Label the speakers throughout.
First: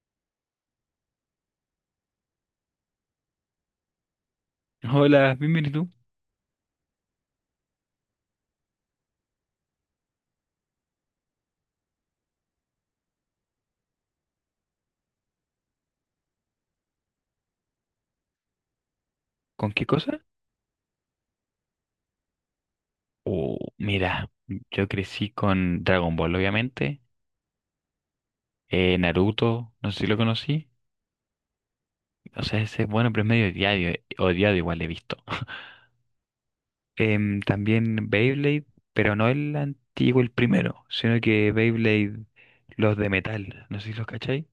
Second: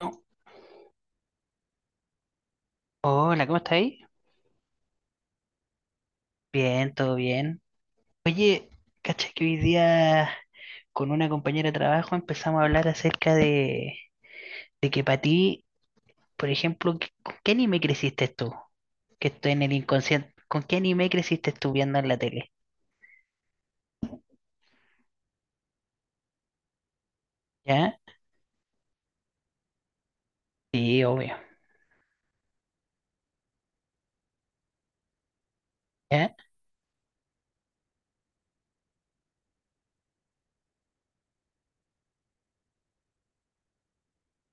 Speaker 1: Oh, hola, ¿cómo estáis?
Speaker 2: Hola, bienvenido.
Speaker 1: Bien, todo bien. Oye, cacha que hoy día con una compañera de trabajo empezamos a hablar acerca de que para ti, por ejemplo, ¿con qué anime creciste tú? Que estoy en
Speaker 2: ¿Con
Speaker 1: el
Speaker 2: qué cosa?
Speaker 1: inconsciente. ¿Con qué anime creciste tú viendo en la tele?
Speaker 2: Oh, mira, yo crecí con Dragon Ball, obviamente.
Speaker 1: ¿Ya?
Speaker 2: Naruto, no sé si lo conocí.
Speaker 1: Sí, obvio.
Speaker 2: O sea, ese es bueno, pero es medio odiado, odiado igual he visto.
Speaker 1: ¿Ya?
Speaker 2: También Beyblade, pero no el antiguo, el primero, sino que Beyblade, los de metal, no sé si los cachai.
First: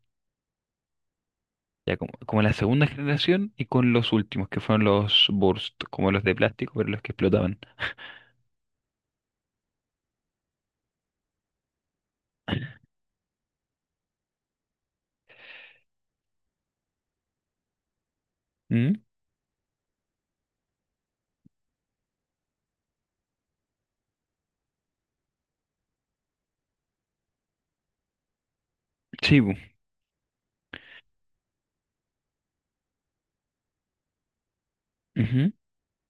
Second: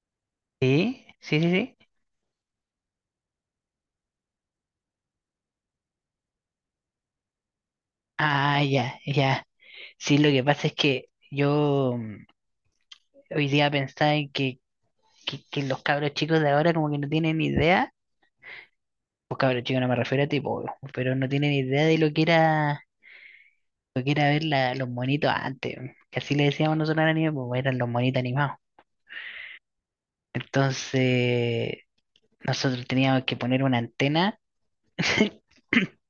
Speaker 1: Sí, sí, sí, sí.
Speaker 2: Ya como la segunda generación y con los últimos, que fueron los Burst, como los de plástico, pero los que explotaban.
Speaker 1: Ah, ya, ya. Sí, lo que pasa es que yo, hoy día pensaba en que los cabros chicos de ahora como que no tienen ni idea.
Speaker 2: ¿Mm?
Speaker 1: Pues cabros chicos, no me refiero a ti, po, weón, pero no tienen idea de lo que era ver los monitos antes, weón, que así le decíamos nosotros al anime, pues eran los monitos animados.
Speaker 2: Sí, bu.
Speaker 1: Entonces, nosotros teníamos que poner una antena,
Speaker 2: Ujú.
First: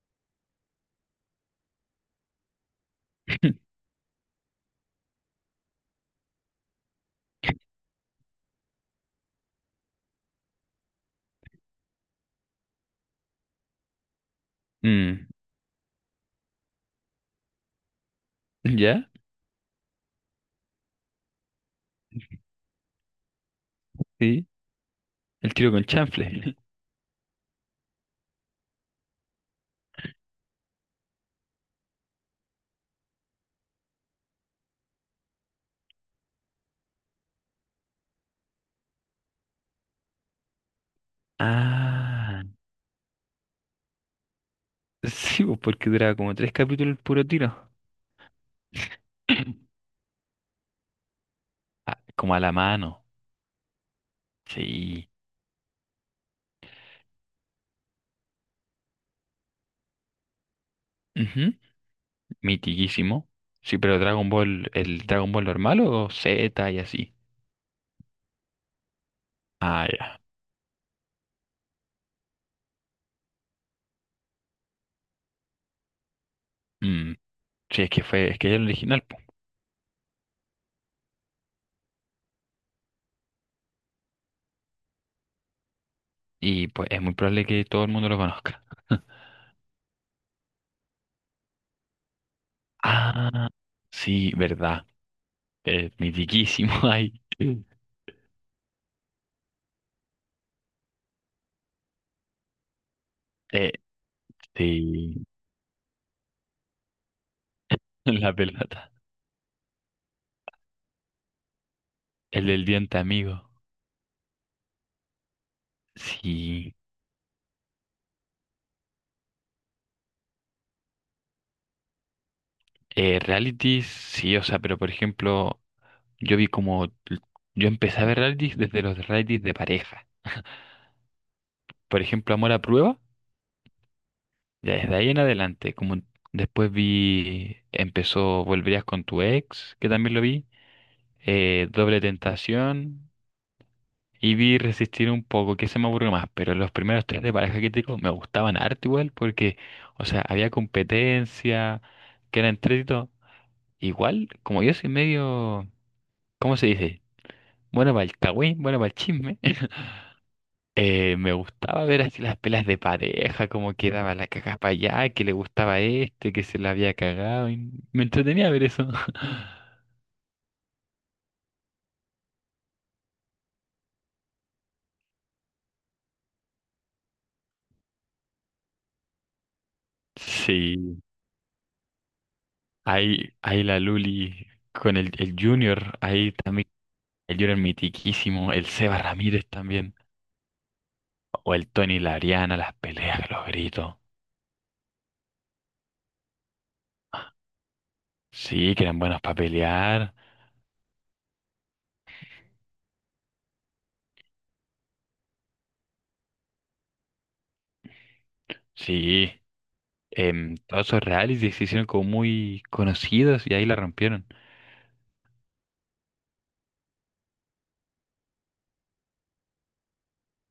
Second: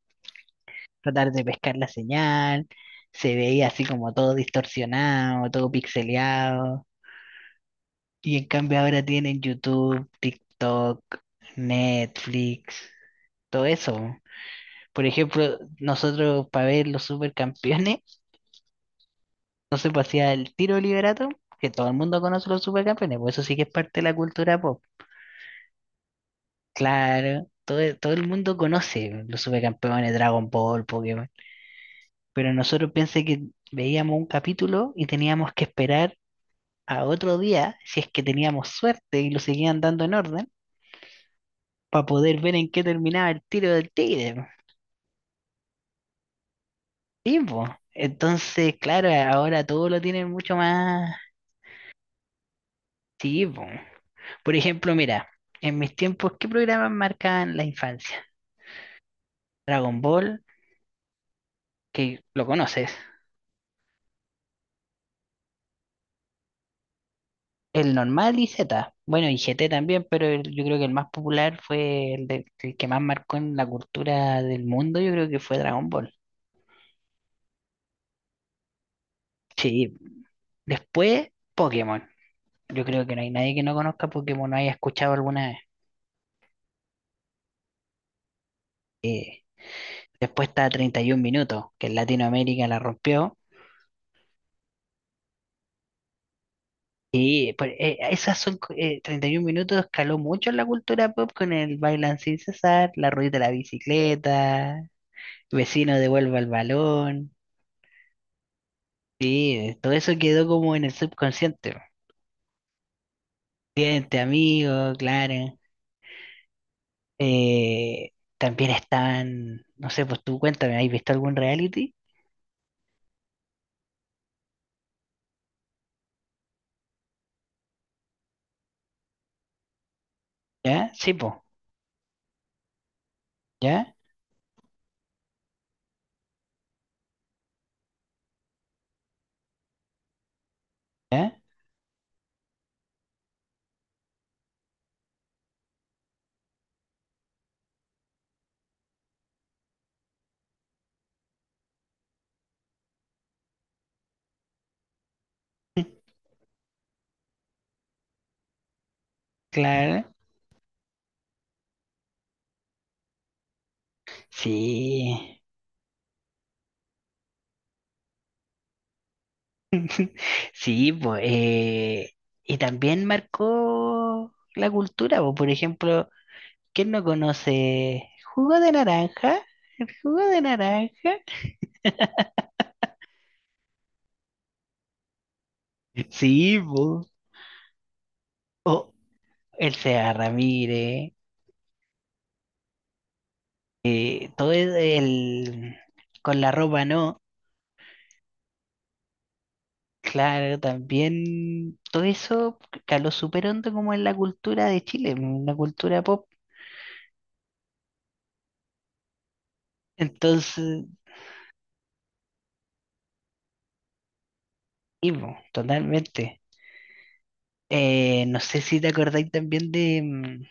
Speaker 1: tratar de pescar la señal, se veía así como todo distorsionado, todo pixeleado. Y en cambio ahora tienen YouTube, TikTok, Netflix, todo eso. Por
Speaker 2: Mm,
Speaker 1: ejemplo, nosotros para ver los supercampeones,
Speaker 2: ¿ya?
Speaker 1: entonces, pues hacía el tiro liberato, que todo el mundo conoce los supercampeones, pues eso sí que es parte de la
Speaker 2: Sí.
Speaker 1: cultura pop.
Speaker 2: El tiro con chanfle.
Speaker 1: Claro, todo, todo el mundo conoce los supercampeones, Dragon Ball, Pokémon. Pero nosotros pensé que veíamos un capítulo y teníamos que esperar a otro día, si es que teníamos suerte y lo seguían dando en orden, para poder
Speaker 2: Ah,
Speaker 1: ver en qué terminaba el tiro del tigre. Po.
Speaker 2: sí, pues, porque duraba como tres capítulos el puro
Speaker 1: Sí, po.
Speaker 2: tiro.
Speaker 1: Entonces, claro, ahora todo lo tienen mucho más.
Speaker 2: Ah, como a la mano.
Speaker 1: Sí, po. Por ejemplo,
Speaker 2: Sí.
Speaker 1: mira, en mis tiempos, ¿qué programas marcaban la infancia? Dragon Ball,
Speaker 2: Ujú.
Speaker 1: que lo conoces.
Speaker 2: Mitiquísimo. Sí, pero Dragon Ball, el Dragon Ball normal o Z y así.
Speaker 1: El normal y Z. Bueno, y GT
Speaker 2: Ah,
Speaker 1: también,
Speaker 2: ya.
Speaker 1: pero yo creo que el más popular fue el que más marcó en la cultura del mundo, yo creo que fue Dragon Ball.
Speaker 2: Mm, sí, es que es el original, po.
Speaker 1: Sí, después Pokémon. Yo creo que no hay nadie que no conozca Pokémon, no haya escuchado alguna vez.
Speaker 2: Y pues es muy probable que todo el mundo lo conozca.
Speaker 1: Eh, después está 31 minutos, que en Latinoamérica la rompió.
Speaker 2: Ah, sí, verdad. Mitiquísimo ahí.
Speaker 1: Y pues, 31 minutos, escaló mucho en la cultura pop con el Bailan sin cesar, la rueda de la
Speaker 2: Eh,
Speaker 1: bicicleta,
Speaker 2: sí,
Speaker 1: vecino devuelva el balón.
Speaker 2: la pelota.
Speaker 1: Sí, todo eso quedó como en el subconsciente, po.
Speaker 2: El del diente amigo.
Speaker 1: Cliente, amigo, claro.
Speaker 2: Sí.
Speaker 1: Eh, también estaban, no sé, pues tú cuéntame, ¿has visto algún reality?
Speaker 2: Realities, sí, o sea, pero por ejemplo, yo vi como, yo empecé a ver realities desde los realities de pareja.
Speaker 1: ¿Ya? Sí, pues.
Speaker 2: Por ejemplo, Amor a Prueba,
Speaker 1: ¿Ya?
Speaker 2: ya desde ahí en adelante, como después vi, empezó Volverías con tu ex, que también lo vi,
Speaker 1: ¿Ya?
Speaker 2: Doble Tentación, y vi Resistir un poco, que se me aburrió más, pero los primeros tres de pareja que te digo me gustaban harto igual, porque, o sea, había competencia, que era entretenido. Igual, como yo soy medio, ¿cómo se dice? Bueno, para el cagüín, bueno, para el chisme.
Speaker 1: Claro.
Speaker 2: Me gustaba ver así las pelas de pareja, cómo quedaba la caja para allá, que le
Speaker 1: Sí.
Speaker 2: gustaba a este, que se la había cagado, y me entretenía ver eso.
Speaker 1: Sí, pues, y también marcó la cultura, pues. Por ejemplo, ¿quién no conoce jugo de naranja? ¿El jugo de
Speaker 2: Sí,
Speaker 1: naranja?
Speaker 2: ahí la Luli con el Junior, ahí
Speaker 1: Sí,
Speaker 2: también
Speaker 1: pues.
Speaker 2: el Junior mitiquísimo, el
Speaker 1: O
Speaker 2: Seba Ramírez
Speaker 1: el
Speaker 2: también,
Speaker 1: Seba Ramírez,
Speaker 2: o el Tony y la Ariana, las peleas, los gritos.
Speaker 1: todo con la ropa, ¿no?
Speaker 2: Sí, que eran buenos para pelear.
Speaker 1: Claro, también todo eso caló súper hondo como en la cultura de Chile, en la cultura pop.
Speaker 2: Sí,
Speaker 1: Entonces,
Speaker 2: todos esos realities se hicieron como muy conocidos y ahí la rompieron.
Speaker 1: sí, po, totalmente. No sé si te acordáis también de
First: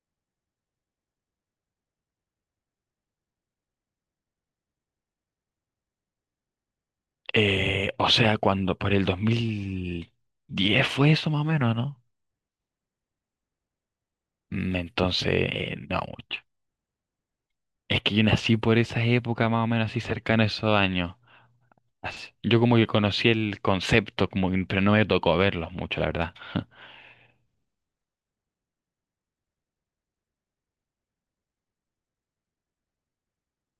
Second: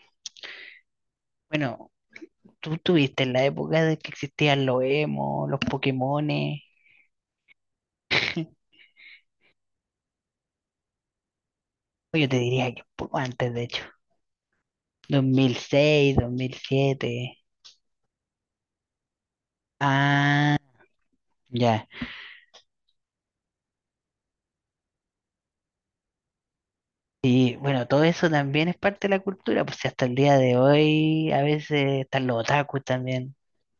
Speaker 1: bueno, tú tuviste en la época de que existían los emo, los Pokémones.
Speaker 2: O sea, cuando por el 2010 fue eso más o menos, ¿no?
Speaker 1: Yo te diría que un poco antes, de hecho. dos dos
Speaker 2: Entonces,
Speaker 1: mil
Speaker 2: no
Speaker 1: seis dos
Speaker 2: mucho.
Speaker 1: mil siete
Speaker 2: Es que yo nací por esas épocas más o menos así cercano a
Speaker 1: Ah,
Speaker 2: esos años.
Speaker 1: ya.
Speaker 2: Yo como que conocí el concepto, pero no me tocó verlos mucho, la verdad.
Speaker 1: Y bueno, todo eso también es parte de la cultura, pues si hasta el día de hoy a veces están los otakus también,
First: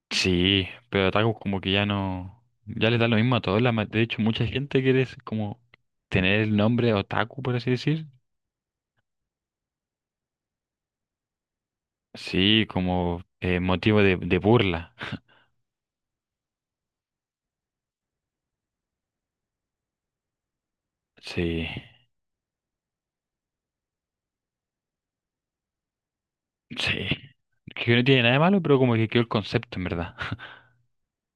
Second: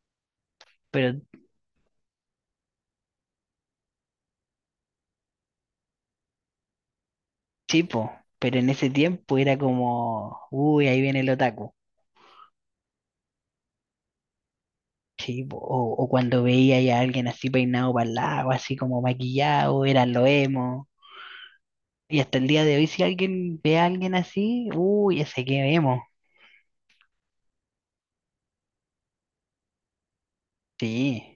Speaker 2: Sí, pero
Speaker 1: pero
Speaker 2: Otaku como que ya no, ya les da lo mismo a todos. De hecho, mucha gente quiere es como tener el nombre Otaku, por así decir.
Speaker 1: chipo, pero en ese tiempo era como, uy, ahí viene el otaku,
Speaker 2: Sí, como motivo de burla.
Speaker 1: chipo, o cuando veía ya a alguien así peinado para el lado, así como maquillado, eran los emo,
Speaker 2: Sí.
Speaker 1: y hasta el día de hoy si alguien ve a alguien así, uy, ese que emo.
Speaker 2: Sí, que no tiene nada de malo, pero como que quedó el concepto, en verdad.
Speaker 1: Sí,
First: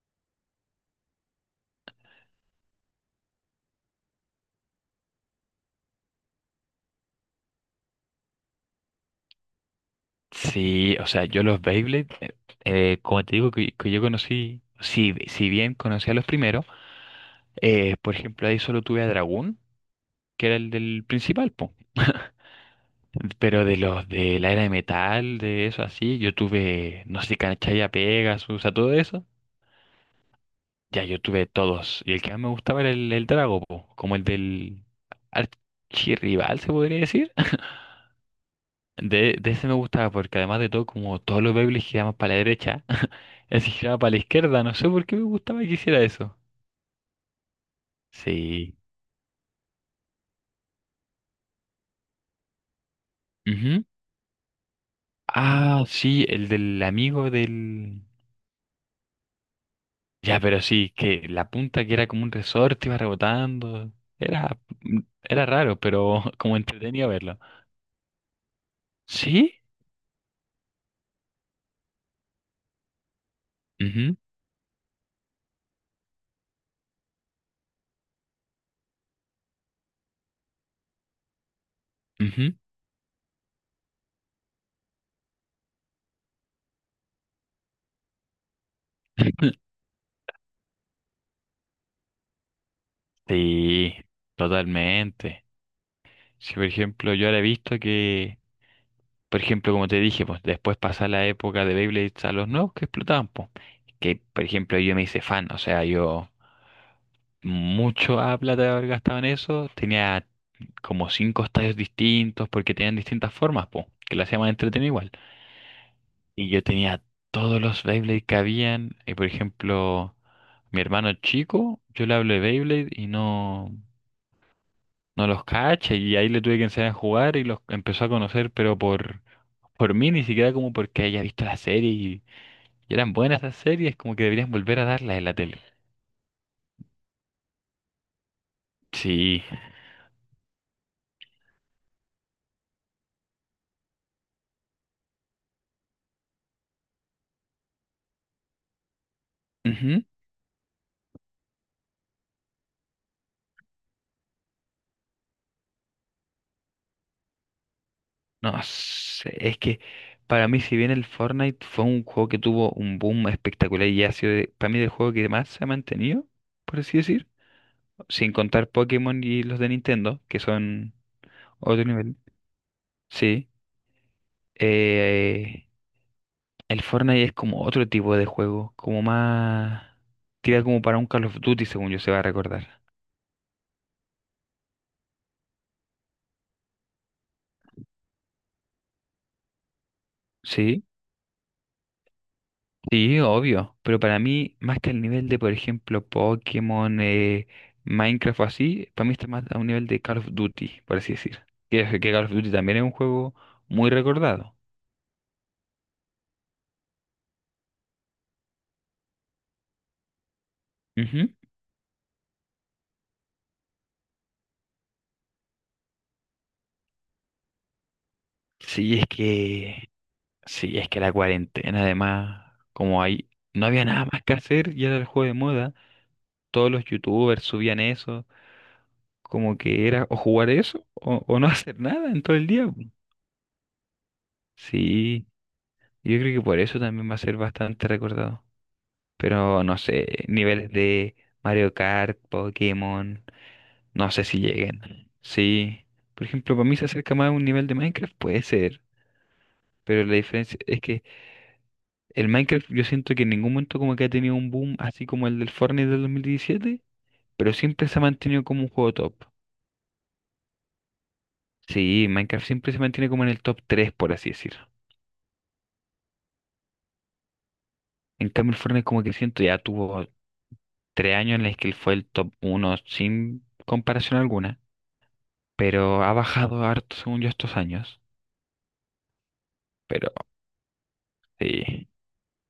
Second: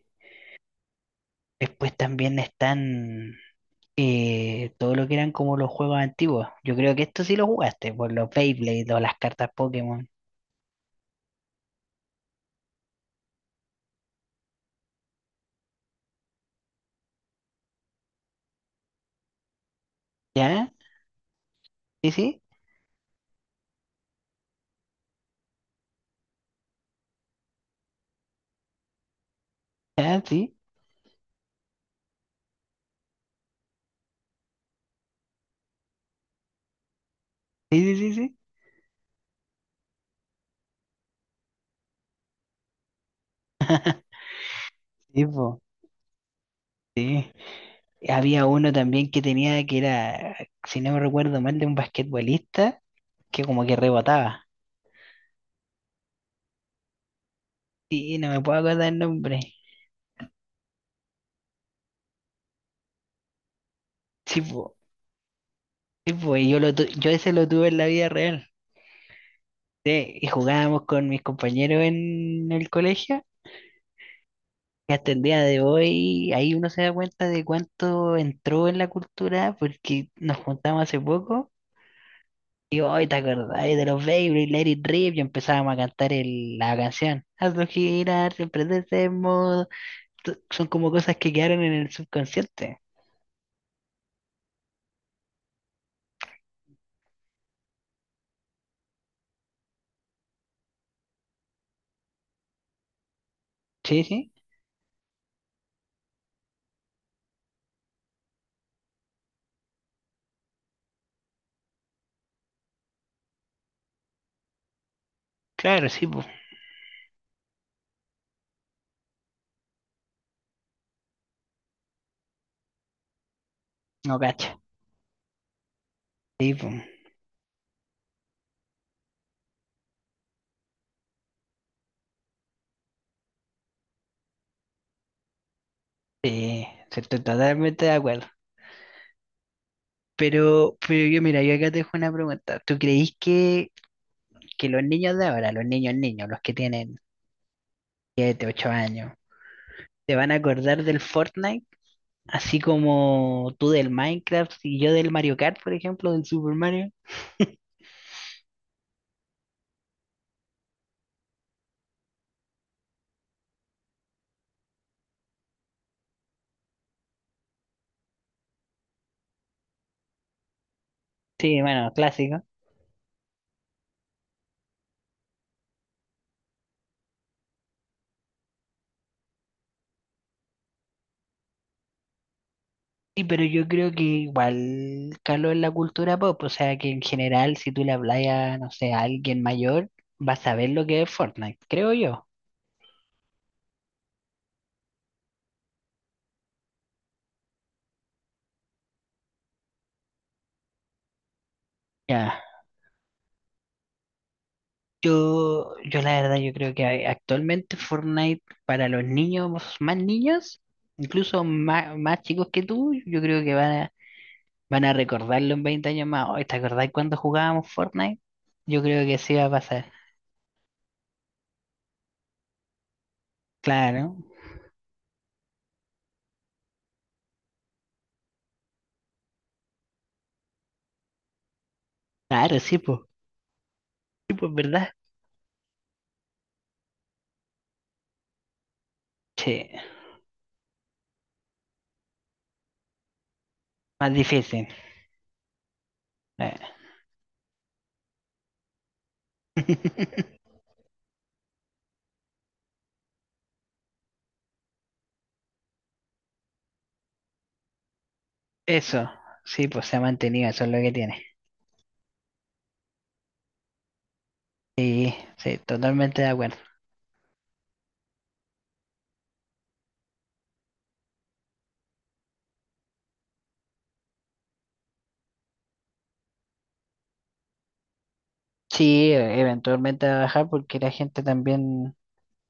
Speaker 1: después también están... todo lo que eran como los juegos antiguos. Yo creo que esto sí lo jugaste, por los Beyblade o las cartas Pokémon.
Speaker 2: Sí, o sea, yo los Beyblade, como te digo, que yo conocí, si bien conocí a los primeros, por ejemplo, ahí solo tuve a Dragón, que era el
Speaker 1: ¿Ya?
Speaker 2: del principal, po.
Speaker 1: Sí, sí,
Speaker 2: Pero de los de la era de metal, de eso así, yo tuve, no sé, Canchaya Pegasus, o sea, todo eso.
Speaker 1: ya, sí,
Speaker 2: Ya yo tuve todos. Y el que más me gustaba era el Drago, po, como el del archirrival, se podría decir.
Speaker 1: sí, sí, sí, sí.
Speaker 2: De ese me gustaba porque además de todo, como todos los Beyblades giraban para la derecha, ese giraba para la izquierda. No sé por qué me
Speaker 1: Sí,
Speaker 2: gustaba
Speaker 1: po,
Speaker 2: que hiciera eso.
Speaker 1: sí. Había uno
Speaker 2: Sí.
Speaker 1: también que tenía que era, si no me recuerdo mal, de un basquetbolista que como que
Speaker 2: Ujú.
Speaker 1: rebotaba.
Speaker 2: Ah, sí, el del amigo del...
Speaker 1: Sí, no me puedo acordar el nombre.
Speaker 2: Ya, pero sí, que la punta que era como un resorte iba rebotando.
Speaker 1: Sí,
Speaker 2: Era,
Speaker 1: po,
Speaker 2: mm, era raro,
Speaker 1: sí,
Speaker 2: pero
Speaker 1: po, y
Speaker 2: como entretenido
Speaker 1: yo ese
Speaker 2: verlo.
Speaker 1: lo tuve en la vida real.
Speaker 2: ¿Sí?
Speaker 1: Sí, y jugábamos con mis compañeros en el colegio,
Speaker 2: Ujú,
Speaker 1: que hasta el día de hoy ahí uno se da cuenta de cuánto entró en la cultura porque nos juntamos hace poco
Speaker 2: ujú.
Speaker 1: y hoy te acordás de los Baby, Let It Rip y empezábamos a cantar la canción. Hazlo girar, siempre de ese modo. Son como cosas que quedaron en el subconsciente.
Speaker 2: Sí, totalmente. Si por ejemplo yo ahora he visto que, por ejemplo, como te dije, pues después pasa la época de Beyblades a los nuevos que explotaban, pues.
Speaker 1: Sí,
Speaker 2: Que,
Speaker 1: sí,
Speaker 2: por ejemplo, yo me hice fan, o sea, yo mucho a plata de haber gastado en eso, tenía como cinco estadios distintos porque tenían distintas formas, pues, que las hacían más entretenido igual.
Speaker 1: claro, sí, pues,
Speaker 2: Y yo tenía todos los Beyblade que habían, y por ejemplo, mi hermano chico, yo le hablo de Beyblade y no,
Speaker 1: no cacho.
Speaker 2: no los cacha, y ahí le
Speaker 1: Sí,
Speaker 2: tuve que
Speaker 1: pues,
Speaker 2: enseñar a jugar y los empezó a conocer, pero por mí, ni siquiera como porque haya visto la serie. Y eran buenas esas series, como que deberían volver a darlas en la tele.
Speaker 1: sí, sí, estoy totalmente de acuerdo.
Speaker 2: Sí.
Speaker 1: Pero yo, mira, yo acá te dejo una pregunta. ¿Tú creís que los niños de ahora, los niños niños, los que tienen 7 u 8 años,
Speaker 2: Ujú.
Speaker 1: te van a acordar del Fortnite, así como tú del Minecraft y yo del Mario Kart, por ejemplo, del Super Mario?
Speaker 2: No sé, es que para mí, si bien el Fortnite fue un juego que tuvo un boom espectacular y ha sido para mí el juego que más se ha mantenido, por así decir, sin contar Pokémon y los de Nintendo, que son
Speaker 1: Sí,
Speaker 2: otro
Speaker 1: bueno,
Speaker 2: nivel.
Speaker 1: clásico.
Speaker 2: Sí. Eh, el Fortnite es como otro tipo de juego, como más. Tira como para un Call of Duty, según yo se va a recordar.
Speaker 1: Sí, pero yo creo que igual caló en la cultura pop, o sea que en general si tú le hablas a, no sé, a alguien mayor, va a saber
Speaker 2: Sí.
Speaker 1: lo que es Fortnite, creo yo.
Speaker 2: Sí, obvio, pero para mí, más que el nivel de, por ejemplo, Pokémon, Minecraft o así, para mí está más a un nivel de Call of Duty, por así decir. Que Call of
Speaker 1: Ya.
Speaker 2: Duty también es un juego muy recordado.
Speaker 1: Yo la verdad, yo creo que actualmente Fortnite para los niños más niños,
Speaker 2: Ujú.
Speaker 1: incluso más chicos que tú, yo creo que van a recordarlo en 20 años más. Oye, ¿te acordás cuando jugábamos Fortnite? Yo
Speaker 2: Sí,
Speaker 1: creo
Speaker 2: es
Speaker 1: que sí va a
Speaker 2: que,
Speaker 1: pasar.
Speaker 2: sí, es que la cuarentena, además, como ahí no había nada
Speaker 1: Claro,
Speaker 2: más que hacer y era el juego de moda, todos los youtubers subían eso, como que era o jugar eso o no hacer nada en todo el
Speaker 1: claro,
Speaker 2: día.
Speaker 1: sí, pues. Sí, pues, ¿verdad?
Speaker 2: Sí, yo creo que por eso también va a ser bastante recordado. Pero
Speaker 1: Sí,
Speaker 2: no sé, niveles de Mario Kart, Pokémon, no
Speaker 1: más
Speaker 2: sé si
Speaker 1: difícil.
Speaker 2: lleguen. Sí, por ejemplo,
Speaker 1: Eh.
Speaker 2: para mí se acerca más a un nivel de Minecraft, puede ser. Pero la diferencia es que el Minecraft yo siento que en ningún momento como que ha tenido un boom así como el del Fortnite del 2017, pero siempre se ha mantenido como un juego
Speaker 1: Eso,
Speaker 2: top.
Speaker 1: sí, pues se ha mantenido, eso es lo que tiene.
Speaker 2: Sí, Minecraft siempre se mantiene como en el top 3 por así decir.
Speaker 1: Sí, sí, totalmente de acuerdo.
Speaker 2: En cambio, el Fortnite como que siento ya tuvo 3 años en los que él fue el top uno sin comparación alguna, pero ha bajado harto según yo estos años.
Speaker 1: Sí, eventualmente
Speaker 2: Pero
Speaker 1: va a bajar porque la gente
Speaker 2: sí,
Speaker 1: también,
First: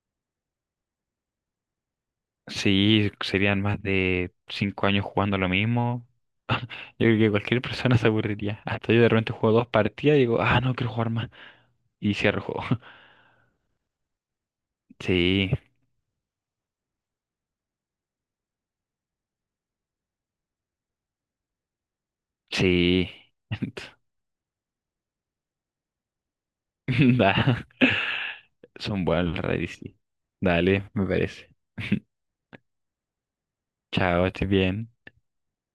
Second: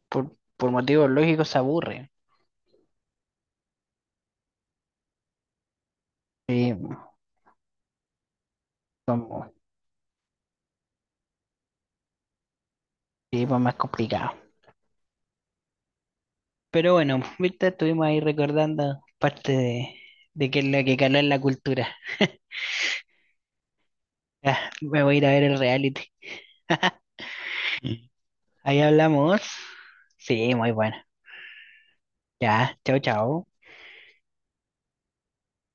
Speaker 1: por motivos lógicos, se aburre.
Speaker 2: sí, serían más de 5 años jugando lo mismo. Yo
Speaker 1: Sí,
Speaker 2: creo que cualquier persona se aburriría. Hasta yo de repente
Speaker 1: como,
Speaker 2: juego dos partidas y digo, ah, no quiero jugar más. Y cierro el juego.
Speaker 1: sí, pues más complicado.
Speaker 2: Sí,
Speaker 1: Pero bueno, Víctor, estuvimos ahí recordando parte de qué es lo que caló en la cultura.
Speaker 2: sí.
Speaker 1: Ya, me voy a ir a ver el reality.
Speaker 2: Da,
Speaker 1: Ahí
Speaker 2: son buenos los
Speaker 1: hablamos.
Speaker 2: raids, sí.
Speaker 1: Sí, muy
Speaker 2: Dale,
Speaker 1: bueno.
Speaker 2: me parece.
Speaker 1: Ya, chao, chao.
Speaker 2: Chao, estés bien.